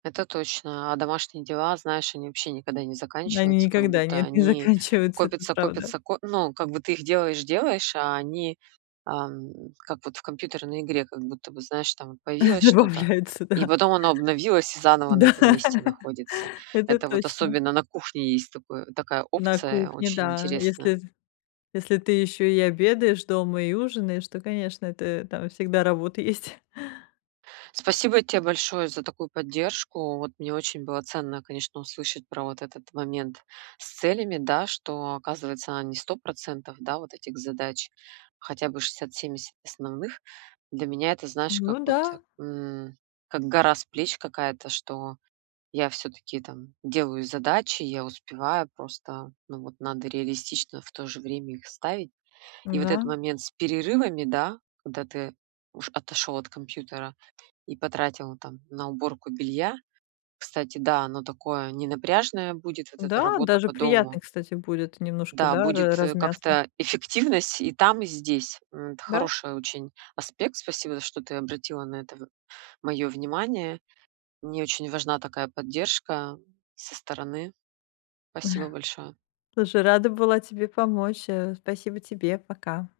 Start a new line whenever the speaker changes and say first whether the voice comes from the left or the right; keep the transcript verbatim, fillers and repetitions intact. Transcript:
right: Это точно, а домашние дела, знаешь, они вообще никогда не
left: Они
right: заканчиваются, как
left: никогда
right: будто
left: нет, не
right: они
left: заканчиваются, это
right: копятся,
left: правда.
right: копятся, ко ну, как бы ты их делаешь-делаешь, а они, ам, как вот в компьютерной игре как будто бы, знаешь, там вот появилось что-то,
left: Добавляются,
right: и
left: да.
right: потом оно обновилось и заново на
left: Да,
right: этом месте находится.
left: это
right: Это вот
left: точно.
right: особенно на кухне есть такое такая
left: На
right: опция
left: кухне,
right: очень
left: да.
right: интересная.
left: Если т если ты ещё и обедаешь дома, и ужинаешь, то, конечно, это там всегда работа есть.
right: Спасибо те большое за такую поддержку. Вот мне очень было ценно, конечно, услышать про вот этот момент с целями, да, что, оказывается, не сто процентов, да, вот этих задач, хотя бы шестьдесят семьдесят основных. Для меня это знаешь, как
left: Ну
right: вот,
left: да.
right: м, как гора с плеч какая-то, что я всё-таки там делаю задачи, я успеваю, просто ну вот надо реалистично в то же время их ставить. И вот этот
left: М-да.
right: момент с перерывами, да, когда ты уш отошёл от компьютера и потратил там на уборку белья, кстати, да, оно такое ненапряжное будет, вот эта
left: Да,
right: работа
left: даже
right: по
left: приятно,
right: дому.
left: кстати, будет немножко,
right: Да,
left: да, ра
right: будет, э,
left: размяться.
right: как-то эффективность и там, и здесь. М, д
left: Да.
right: хороший очень аспект, спасибо, что ты обратила на это в моё внимание. Мне очень важна такая поддержка со стороны. Спасибо большое.
left: Слушай, рада была тебе помочь. Э. Спасибо тебе, пока.